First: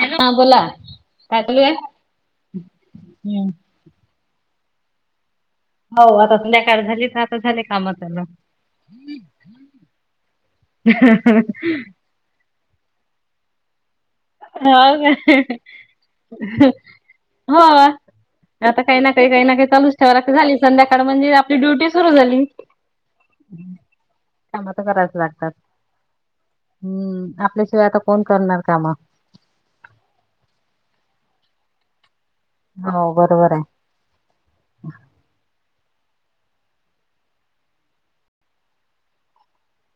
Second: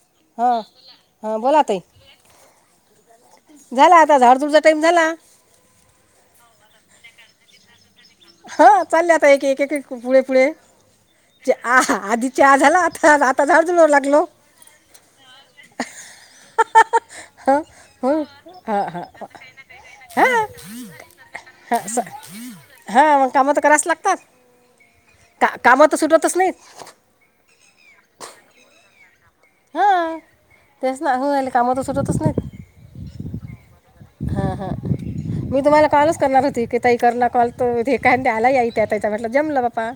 Hello हा बोला हा काय चालू बोला आहे? तई हम्म झाला आ झाडधूडचा टाइम झाला हो आता संध्या काळ झाली तर आता झाले कामाात हा चालले आता एक एक पुढे पुढे आ आधीच्या आ झाला आता आता झाड हो हां का हो हां आता हां काही हां ना काही काही ना काही चालूच ठेवायला हां झाली संध्याकाळ म्हणजे आपली ड्युटी सुरु झाली ग काम तर कराच लागतात काम तर करायच लागतात का कामं तर सुटतच नाहीत हम्म आपल्याशिवाय आता कोण करणार काम हा तेच ना हो आले कामात सुटतच नाही होा बरोबर आहे हा, हा मी तुम्हाला कालच करणार होती कही करणार कलतो हे आला त्या म्हटलं जमलं बापा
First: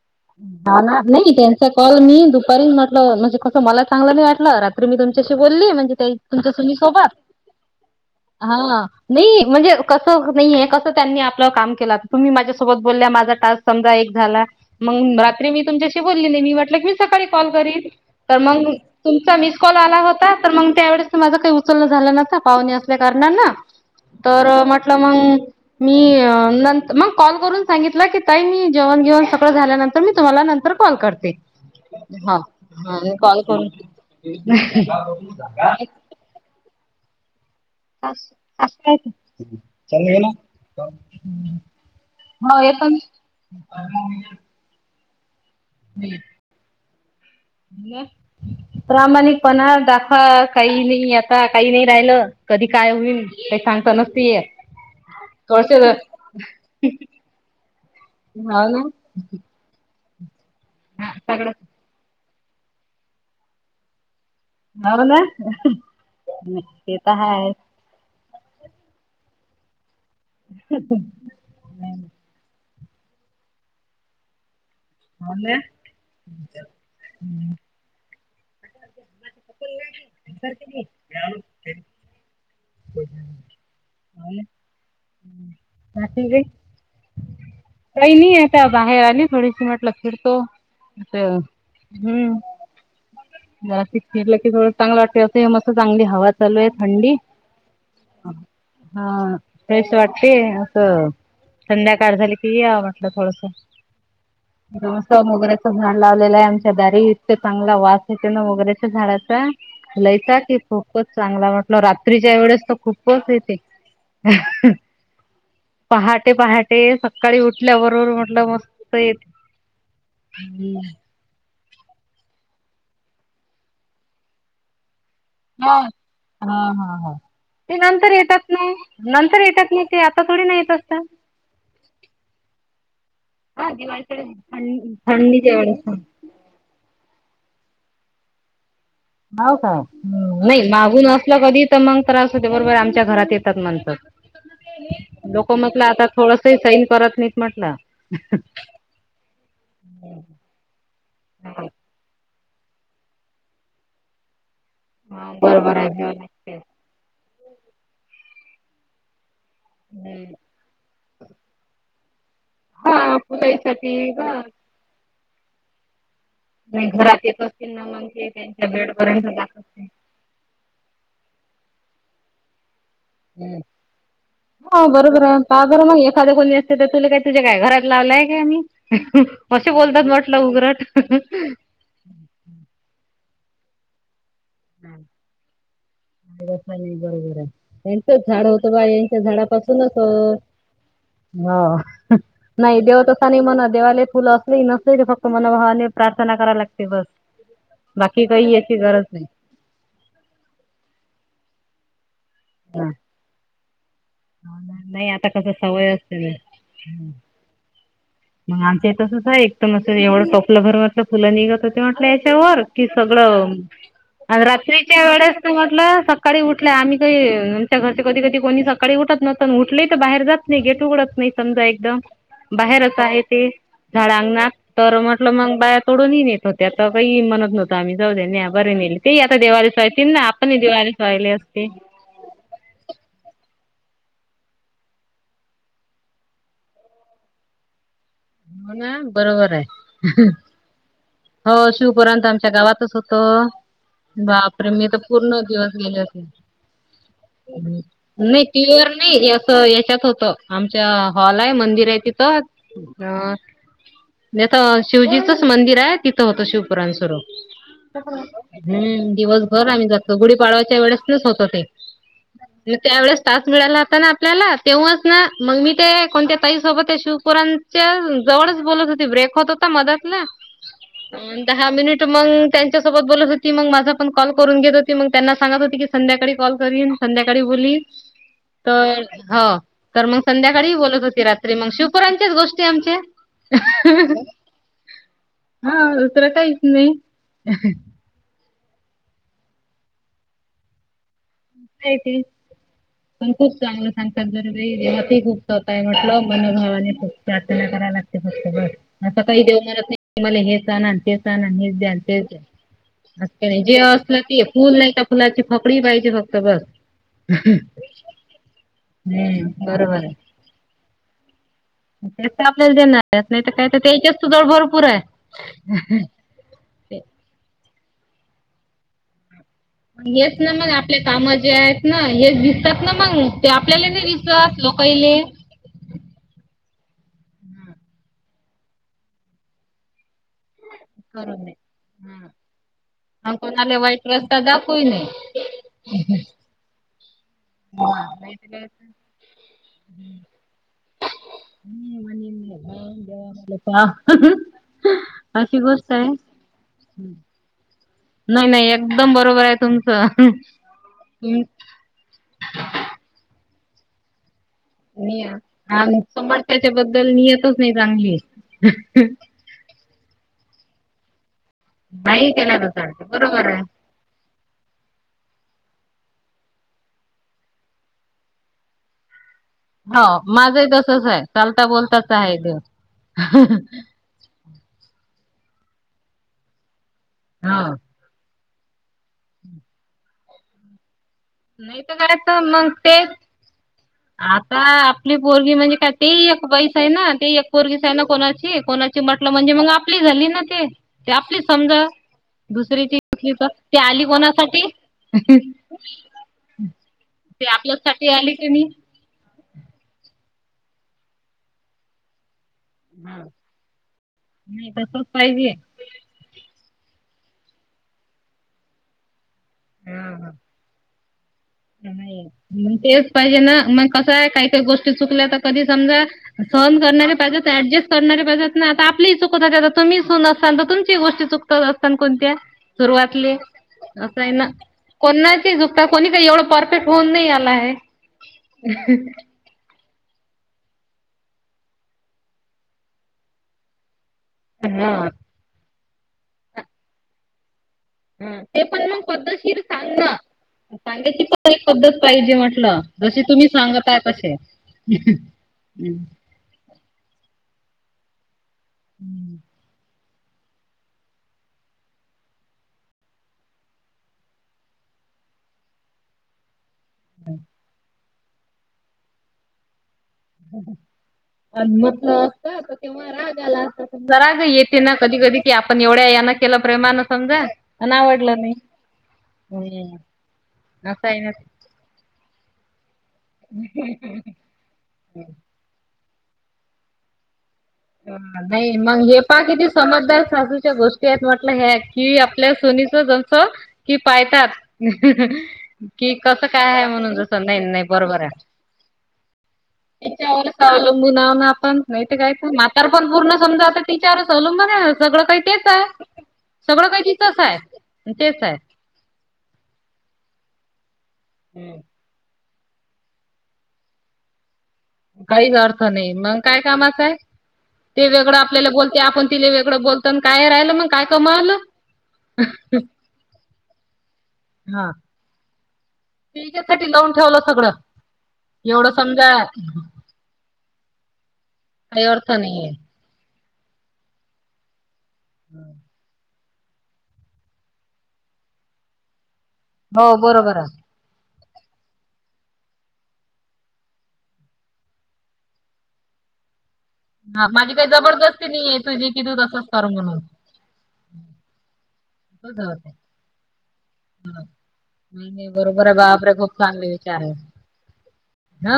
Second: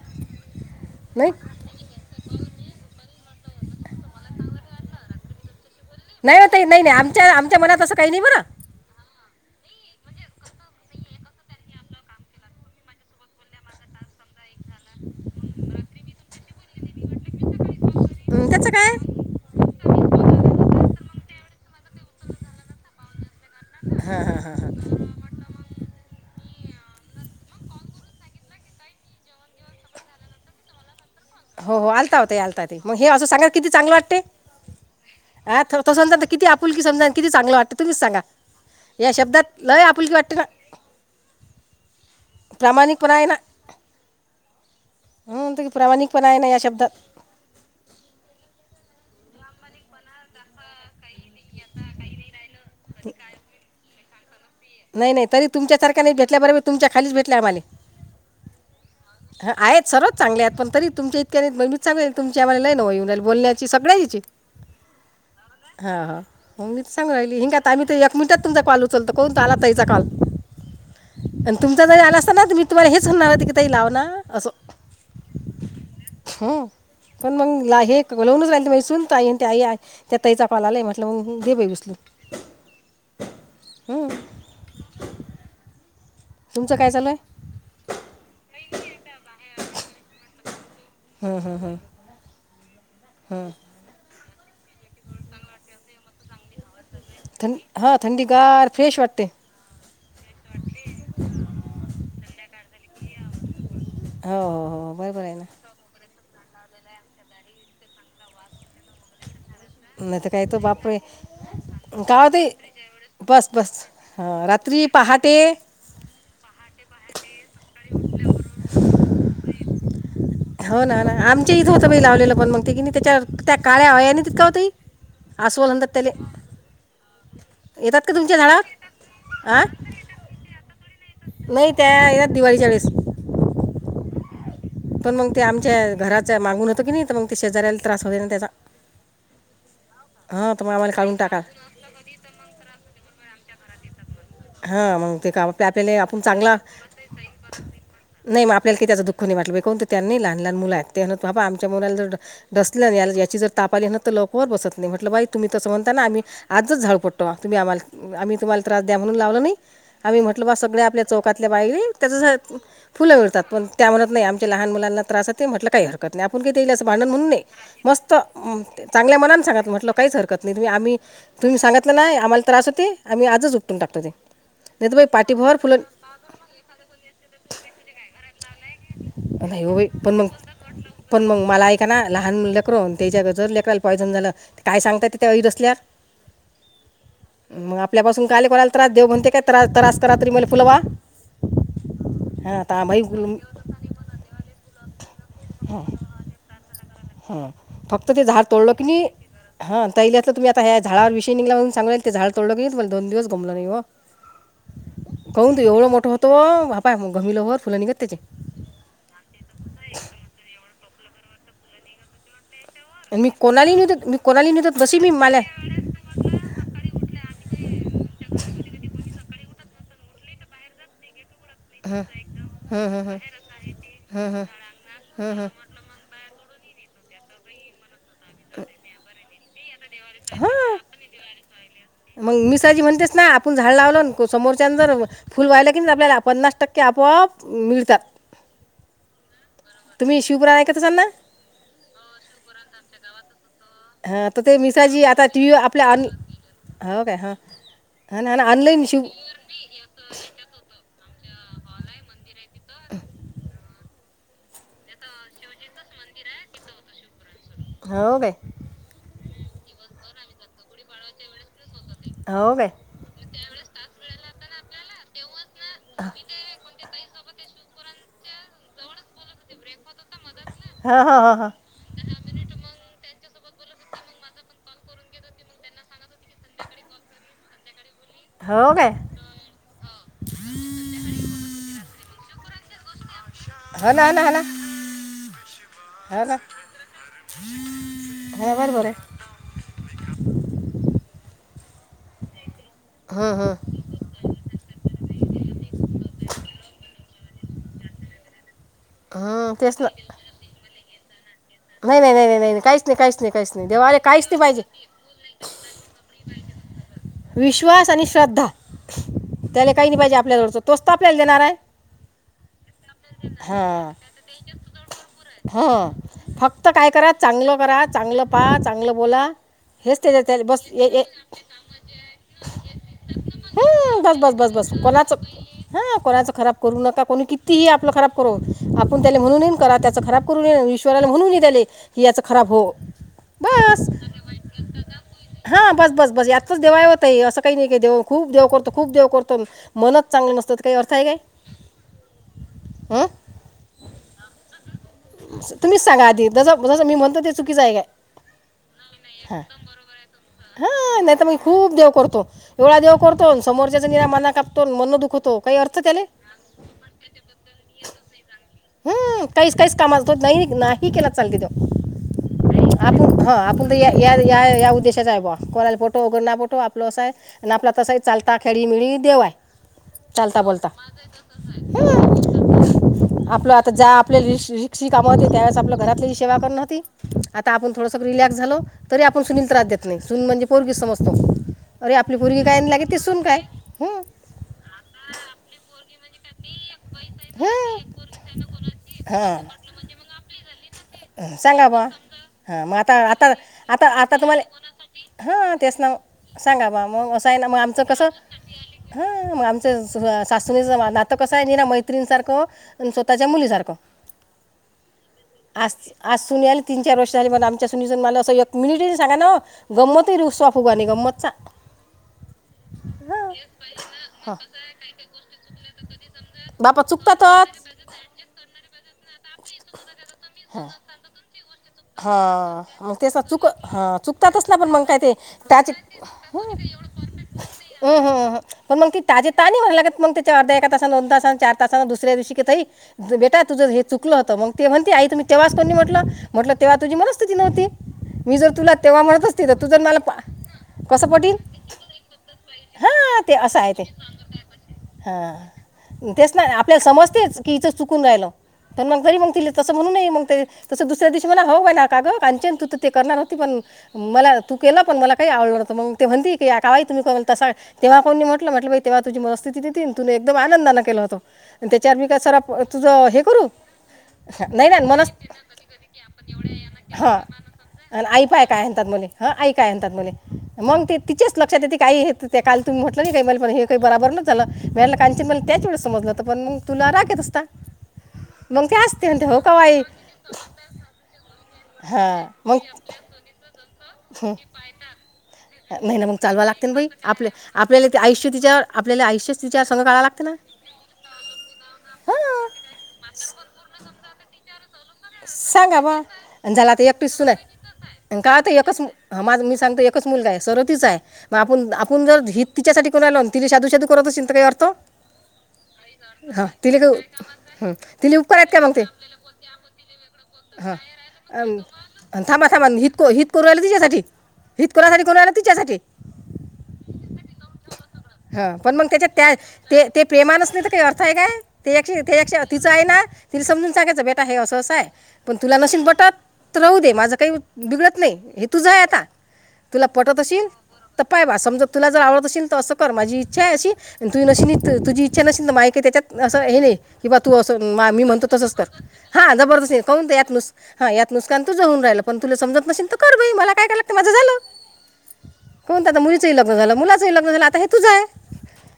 जाणार नाही त्यांचा कॉल मी दुपारी म्हटलं म्हणजे तं मला चांगलं नाही वाटलं रात मी तुमच्याशी बोलली म्हज नाही हो तुमच्या ताई सुनी नाही नाही सोबत आमच्या आमच्या मनात असं काही नाही बरं हा नाही म्हणजे कसं नाहीय कसं त्यांनी आपलं काम केलं तुम्ही माझ्यासोबत बोलल्या माझा टास्क समजा एक झाला मग रात्री मी तुमच्याशी बोलली नाही मी वाटलं की मी सकाळी कॉल करीन तर हं, त्याचं मग काय तुमचा मिस आला होता तर मग त्या वळेस माझ काही उचलण झालं नसता पाहणी असल्या कारणाना तर म्हटलं मंग मी नंत मग कॉल करून सांगितलं की ताई मी जेवण घेऊन झाल्यानंतर मीु्हाला नंतर कॉल करत हो हो आलता होते आता ते मग हे असं कॉल सांगा करून किती चांगलं वाटते अ तस िती आपुल क समज कि चांग वाट अस आस हाय लय आपुलकी वाटते ना का? हो ये पण प्रामाणिकपणा आहे हम्म तू म्हण प्रामाणिकपणा आहे ना या शब्दात प्रामाणिकपणा दाखवा काही नाही आ आता काही नाही, राहिलं कधी काय होईल ते सांगता नसत येत? नाही नाही तरी थोडसे तुमच्यासारख्या नाही, भेटल्याबर मी तुमच्या खालीच भेटले आम्हाले हो ना ह आहेतच सर चांगले आहेत, पण तरी हा तुमच्या इतक्या सगळं अन् माणूस चांगल्या नाहीत. तुमच्या आम्हाला लय आठवन येवू राहिली बोलण्याची, सगळ्याची हो ना हा हा मग मीच ते तर सांगू राहिली हाय हिंगा आता आम्ही तर, एक मिनिटात तुमचा कॉल उचलतो कोण? ताला ताईचा कॉल, अन् तुमचा जरी आला असता ना् मी तर तुम्हाला हेच म्हणणार की ताई लाव ना असं हो ना ह पण मग ला हे कवा लावूनच अलती माय सुून ते आई त्या ताईचा, कॉल आलाय म्हटलं मग दे बाई उचलून हं. [unintelligible] हम्म [unintelligible] तुमचं काय चालू हाय? काही नाही आता आता हं, हं, हं, हम्म. हं. जास्ती खेलं की थोडं चांगलं वाटतं, मस्त चांगली हवा चालू आहे थंडी थं हां हा थंडीगार फ्रेश वाटते हा फ्रेस वाटते असं संध्याकाळ झाली की, पियाव वाटलं थोडस हो हो हो बरोबर आहे ना मोगऱ्याच झाड लावलेलं हाय अमच्या दारी इतक चांगला वास येतो ना मोगरेच्या झाडाचा नाही लईच तर काय ताटीत तो बापरे खूपच चांगला वाटला, काय रात्रीच्या होते वेळेस तर खूपच बस येते. बस हां रात्री, पहाटे पहाटे पहाटे, सकाळी उठल्या बरोबर म्हटलं मस्त येत हो ना ना आमच्या इथं होतं बाई लावलेलं, पण मग ते की त्याच्या त्या काळ्या अळ्याने तित होती. हा हा हा हा ते नंतर का तुमच्या येतात ना झाडावर नंतर आ येतात ना ते आता थोडी ना येत असत नाही त्या यात दिवाळीच्या वेळेस हा दिवस पण मग ते आमच्या घराच मागून होतं की नाही तर मग ते शेजा्याला त्रास होते ना त्याचा हाव का हां तर नाही मग आम्हाला मागून काढून असल टाका कधी तर मग त्रास होते बरोबर आमच्या घरात येत तात मंत हा मग ते का आप आपल्याला आपण चांगला सैन करत नाहीत म्हटलं नाही मग आपल्याला का त्याच दुःख नाही वाटलं पाहिजे कोण त्यांनीही लहान लहान मुलं आहेत तेत बाबा आमच्या मुला सल्या याची जर ताप आली ना तर लवकरवर बत नाही म्हटलं बाई तुम्ही तसं म्हणता आम् आजच झाडपडतो तुम्ही आम्हाला आम्ही तुम्हाला त्रास द्या म्हणून लावलं नाही आम्ही म्हटलं बा सगळ्या आपल्या चौकातल्या बाहिले त्याच फुलं मिळतात पण त्या मत नाही आमच्या लहान मुलांना त्रासात म्हटलं काहीर आपू काय ते इल अस भांडण म्हणून नाही मस्त म चांगल्या मनान सांगत म्हटलं काहीच हरकत नाही तुम्ही आम्ही. तुम्ही सांगितलं नाही आम्हाला त्रास होती आम्ही आजच उपटून टाकतो ते. हो नाही तर बाई बरोबर पाठीभर आहे बर फुलं मग एखादे कोणी असते तर तुला काही तुझ्या काय घरात लावलंय का आम्ही. नाही असे हो बाई बोलतात पण मग, म्हटलं उघरट पण मग नाही मला ऐका ना लहान लेकरू अन् ते हीच्यान जर लेकाला पॉयझन झाल काय सांगता तिथ बरोबर आहे यांचंच झाड काले कोणाला होतं बा त्रास देऊ यांच्या म्हणते काय त्रास करा तरी [inaudible] [unintelligible] हां आता करा भाई लागते बस हां फक्त ते बाकी झाड काही तोडलं याची की गरज नाई. [unintelligible] नाही आता कसं सवय असते [unintelligible] [unintelligible] कि आणि सगळं मी कोणालाही नव्हतं मी आणि कोणालाही नव्हतं जशी रात्रीच्या मी वेळेस मला म्हटलं सकाळी उठल्या आम्ही काही आमच्या घरच्या कधी कधी कोणी सकाळी उठलं उठले तर बाहेर जात नाही गेट उघडत नाही समजा एकदम हां बाहेरच हां हां आहे ते हां झाडांना तर म्हटलं मग बाया तोडूनही न येत हो त्या आता काही म्हणत नवत आम्ही जाऊ दे्या बरे नेले ते आता देवाला साहेब मग मिसाजी म्हणतेस ना आपण झाड लावल समोरच्या जर फुल वा्हायला की आपल्याला पन्नास टक्के आपोआप मिळतात हो ना बरोबर आहे तुम्ही शिवपुराण ऐकत असां ना? हो शिवपुरण तर आमच्या गावातच होत हां तर ते बापरे मी तर मिसाजी आता पूर्ण टी व्ही दिवस आपल्या ऑन गेलेते नाही हो काय हां हा ना हा ना टी. वी. ऑनलाईन शिव नाही अस याच्यात होत आमच्या हॉल आहे मंदिर आहे तिथं अ म्हेता शिवजीचंच मंदिर आहे तिथं होतं शिवपुराण स्वरूप हो काय हम्म दिवसभर आम्ही जातलो गुढीपाळवायच्या वेळेस नच होत ते हो काय त्या वेळेस तास मिळाला होता ना आपल्याला तेव्हाच ना मग मी ते कोणत्या ताईसोबत शिवपुरांच्या जवळच बोलत होते ब्रेक होत होता मदतला हो हो हो दहा मिनिट मग त्यांच्या सोबत बोलत हो ती मग माझा पण कॉल करून घेत होती मग त्यांना सांगत होती की संध्याकाळी कॉल करीन संध्याकाळी बोलीन हो हो काय तर हो तर मग संध्याकाळी बोलत होती रात्री मग शिवपर्यंत च गोष्टी आमच्या हो ना, ना ह ना हा हो दुसरं ना काहीच नाही हो बार बर यती पण हं, खूप हं. चांगलं सांगतात जर भाई जवत खूप स्वतःय म्हटलं मनोभावाने प्रार्थना कराला लागते फक्त ब असता काही हं, देव तेच ना मारत नाही मला हे जा ना न द्या नाही नाही तेच नाही द्या नाही नाही काहीच नाही काहीच अस काहीच नाही जे देवाले असलं काहीच ते फुल पाहिजे नाही त्या फुलाची फकडी पाहिजे फक तर बस विश्वास आणि श्रद्धा हम्म त्याला काही नाही पाहिजे आपल्या जळच तोस्त आपल्याला देणार आहे ते आपल्याला ज नाही तर काय तर हां त्याच्याच त जळ भरपूर आहे हां फक्त काय करा चांगलं करा चांगलं पाहा चांगलं बोला हेच त्याच्या येस त्या ना बस मग ए आपल्या ए काम जे आहेत ना येस दिसतात ना मग ते आपल्याला नाही दिस कच हा कणाच खराब नकाणी किती आप खराब कर आप त्या म्हण करा त्या खब करू शला करू म्हणून नये. दिले की याच हम्म खराब हो आणि कोणाला वाईट रस्ता दाखव नाही हा बस बस बस यातच देवायवत आहे असं काही नाही देव हा खूप देव नाहीतर करतो खूप देव करतो मनच चांगली असत काही अर्थ आहे काय हं? म्हवा पाव अशी गोष्ट सांग आहे. आधी जसं जस मी म्हणतो ते चुकीच आहे नाही नाही एकदम काय बरोबर आहे तुमचं. हा नाही तर मी खूप देव करतो एवढा देव करतो समोरच्याचा निराम मना का आमचं त्याच्या बद्दल नियतच नाही चांगली हम काही काहीच कामालत नाही नाही केला चालते त नाही केला तर चालते आपण हा बरोबर आहे. आपण तर या या उद्देशाचा आहे बा कोराला फोटो उगरना फोटो आपलो असं आहे आणि आपला तसं आहे चालता खेळी मिळी देवाय हो माझही तसच आहे चालता बोलताच हम्म. आहे देव आपलं आता ज्या आपल्या पक्षी कामा होती त्यावेळेस आपलं घरातली ह सेवा करण होती आता हा आपण थोडंसं रिलॅक्स झालो तरी आपण सुनील त्रास देत नाही सुनी म्हजे पोरगी सम नाही तर काय तर मग तेच सून काय हम्म. आता आपली बोरगी म्हणजे काय ते एक पैस आहे ना ते एक हम्म. बोरगीस आहे ना कोणाची म्हट हां म्हे आपली झाली ते ते आपली समजा हा मग आता दुसरीची आता घेतली तर ते आता आली आता तुम्हाला कोणासाठी हा तेच नाव सांगा बा मग असं आहे ते ना मग आमचं आपल्यासाठी कसं आली की नाही ह ग आमच सासुणीचं नातं कसं आहे ना मैत्रीिणीसारखं हा नाही तसच पाहिजे आज सुनी आली तीन चार वर्ष झाली मग आमच्या सुनीून मला असं एक मिनिट सांगा ना गंमत रुसवा फुगाणी गंमतचा हम् तेच हां पाहिजे ना मग कस आहे हां काही काही गोष्टी चुकल्या तर कधी समजा सहन बापा करणार चुकतातच आप चुकत तुम्ही असाल तर तुमची गो चुकत हा मग त्यास चुक ह चुकतातच ना पण मग काय ते कोणाची त्याचे चुकता कोणी काही एवढं परफेक्ट होऊन नाही आला आहे. हम् हम पण मग ति ताजे तानी म्ह्हायलाग मग त्याच्या अर्ध एका ता दो त चार ता दुसऱ्या दिवशी बेटा तुझ चु चुकलं होत म ते म्हणते हा आ तु तेव्हा को म्हटलं म्हटलं तेव्हा तझी मनस्थिती नव्हती मी हम्म. जर तुला तेव्हा म्हणतच ति तर तू जर मला कसं सांगाची पटील पण एक पद्धत पाहिजे म्हटलं जसे तुम्ही सांगता आ कसे हा तेच ना आपल्याला समजतेच की इथ तुसऱ्या दिवशी मला हो काई ना कागं कारचन तू तर ते करणार होती पण मला तू केला पण मला काही आवडलं होतं मग ते म्हणती की काई तुम्ही तसा तेव्हा कोणी म्हट म्हटलं बाई तेव्हा तुझ मनस्थिती देतील त एकदम आनंदा के होत त्याच्यावर मी का तुझं हे करू जरा ग नाही येते म ना कधी कधी आपण ोड्या यान केलं प्रेमान हां समजा आणि आई आवडलं पाय काय म्हणतात मले हां आई काय म्हणतात नाहीम् मले मग ते तिच्याच लक्षात येते काही ते काल तुम्ही म्हटलं नाही काही मला पण हे काही बराबर नच झालं व्यायला काांचन मला त्याचेळेस समजलं तर पण मग तुला रागेत असता ते नाही मग असते हे म्हणते प हो का किती आई समजदार सासूच्या गोष्टी आहेतठ ह की हां आपल्या मग सोनीच जस की पाळतात नाही ना मग चालवा लागते ना बाई आपले नाही नाही आपल्याला ते बरोबर आयुष्य आहे. तिच्या आपल्याला आयुष्य तिच्या संघ काळावा लागते ना अवलंबूनव आपण मा काय हां मातार पण पूर्ण समजाता तीचारच अवलंबून सगळं काही तेच सांगा आहे. म आणि झाला आता सगळं काही एकटीस सुना तिचंच आणि आहे का तेच आता आहे एकच ह माझ मी सांगतो एकच मुलगा आहे सर्वतीच आहे मग आपण आपण जर हित तिच्यासाठी कोणालाो ति साधू सादू करतच चिं काही अर्थ काहीच अर्थ नाही मग हा काय तिले का कामाचं आहे. ह ते तिले वेगळं उपकार आहेत का आपल्याला मग ते बोलते आपण तिला वेगळं बोलतो आणि काय राहिलं हा मग काय कमावलं. अ थांबा थांमा हित हित करूला तिच्यासाठी हितकुरासाठी करूय ना तिच्यासाठी ठीक आहेथटि लावून ठेवलं सगळं ह पण मग एवढं त्याच्या त्या समजा ते ते प्रेमानच नाही तर काही अर्थ आहे काय ते काही अर्थ ते नाहीये. तिचं आहे ना तिने समजून सांगायचं बेटा हे असं असं आहे पण तुला नशीन पटत तर राहू दे माझं काही बिघडत नाही हे तुझं आहे आता तुला हो पटत असेल बरोबर आहे. तर पाय बा समजा तुला जर आवडत असेल तर असं माझी इच्छा आहे अशी तु नस तुझी इच्छा नसेील तर मा का त्याच्यात असं हे नाही कि बा तू हा असं माझी काही मी म्हणतो जबरदस्ती तसंच कर नाहीये तुझी की हा तू तसंच जबरदस्ती कर करून म्हणून. यात नुस हा यात नुसकान तूझऊन राहिला पण तुला तुझं समजत नसल होतंय. तर कर मला काय ते माझं झालं नाही नाही बरोबर कोणत आहे आता बापरे मुलीचंही खूप लग्न झालं चांगले मुलाचंही विचार लग्न आहे झालं आता हे तूच आहे हा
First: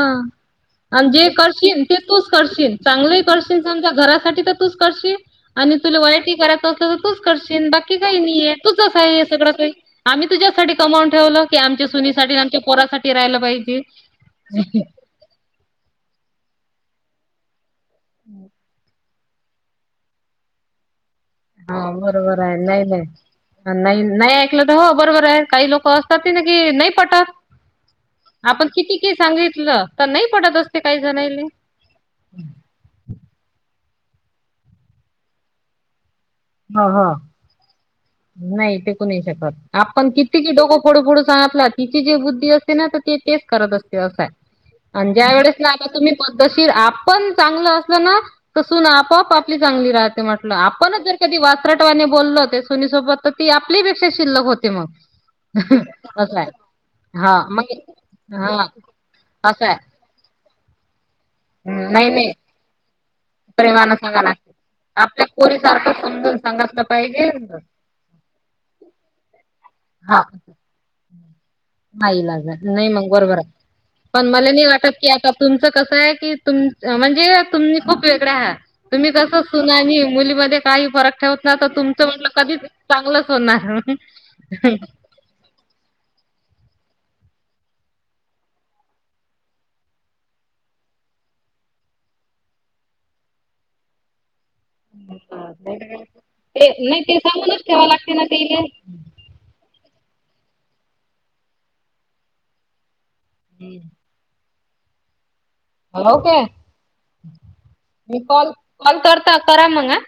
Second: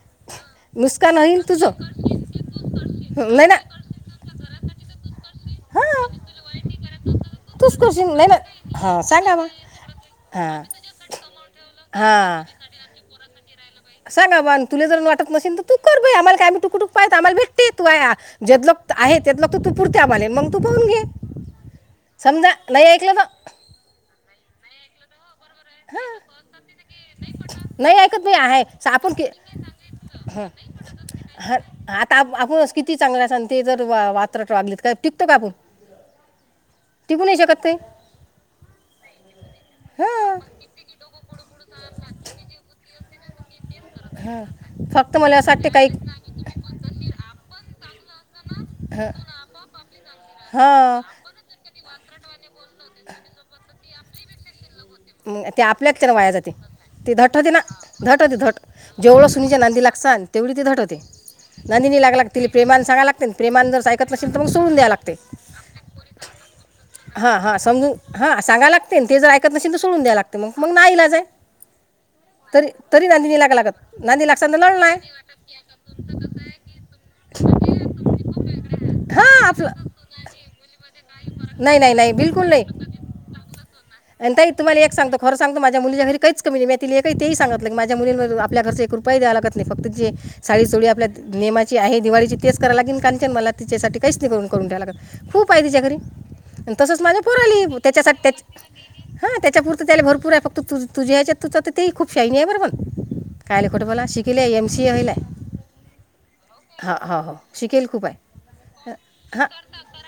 आणि नुकसान जे होईल तुझं करशील ते तूच करशील चांगले नाही ना करशील समजा घरासाठी तर तूच करशील आणि तुला हां वयाटी करायचं असत तर तूच करशीलन तूच बाकी करशील काही नाही ना नाहीय तूच हां आहे सांगा बा सगळं काही आम्ही हां तुझ्यासाठी कमावून ठेवलं की आमच्या सुनीसाठी आमच्या पोरासाठी राहिलं पाई सांा बन तुला जर वाट नसेन तर तू कर ब आम्हाला काम्हीुक टुक पाह आमला भेट ते तू जल आहे तेतलग तू तू पुरते आमले मग तू पाहून घे हा बरोबर समजा आहे नाही ऐकलं तर नाही नाही नाही ऐकलं तर हो बरोबर आहे काही लोक असतात ती ना की नाही पटात नाही ऐकत बाई आहे आपण स- किती के सांगितलं तर नाही पडत असते काही जणायले स किती चांगलं आणि ते जर वात्र वागलेत काय टिकतं का आपण हो हो टिकू नाही शकत काही नाही टिकू नाही शकत आपण हां किती कि डोकं फोडू फोडू सांगतला तिची जे बुद्धी असते ना ते कररा दसतते असं आणि फक्त ज्या मला असं वेळेस वाटते ना आता काही तुम्ही पद्धतशीर आपण चांगलं असलं ना तसून आपप आपली च राह म्हट आपण हां जर कधी वासरटवाने बोलल हो सोनीसोबत तर ती आपलीपेा शिल्क होते मग. ते आपल्याच त्यान वाया असं आहे जाते ते हा धटवते ना मग धटवते धट हा जेवळं सुनीच्या असं आहे. नांदी लागत तेवढी ती टवते नंदिनी नाही लागलाग नाही ति प्रेमाने सगय लाग प्रेमा जर प्रेमानं ऐकत सांगायला नसेल तर मग लागते. सोडून द्या लागते आपल्या पोरीसारखं समजून सांगितलं हा हा पाहिजे. समून हां सांगाय लागते ना ते जर ऐकत नसेन तर सोडून द्याय लागते मग ना आईला जा आहे आईला तरी नाही तरी मग बरोबर नांदीनी आहे लागा लागत नांदी पण मला लागसान तर नाही लढ वाटत की आता तुमचं कसं आहे की तुम म्हणजे तुम्ही खूप वेगळ्या ह तुम्ही तस हां आपलं सुना मुलीमध्ये काही फरक ठेवत ना तर नाही नाही तुमच नाही म्हटलं बिलकुल कधीच नाही चांगलंच आणि ताई होणार तुम्हाला एक सांगतो खरं सांगतो माझ्या मुलीच्या घरी काहीच कमी नाही ते सांग माझ्या मुलीं आपल्या घर रुप द्या लागत नाही फक्त जे साडी चोडी आपल्याेमाची आहे क मला त्याच्यासाठीहीूनून त ते नाही मा ते सांगूनच ठेवा लागते ना प तेले. त्या त्या त्याला भरपूर आहे फक्त त तुझ्याच्या त ते खूप शानी आहे बर पण कायले खोट मला शिकले. [unintelligible] के शिकेल खूप म आहे कॉल कॉल करता करा मग हा.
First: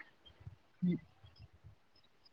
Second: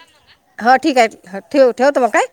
हा ठीक आहे ठेव ठेवत मग काय.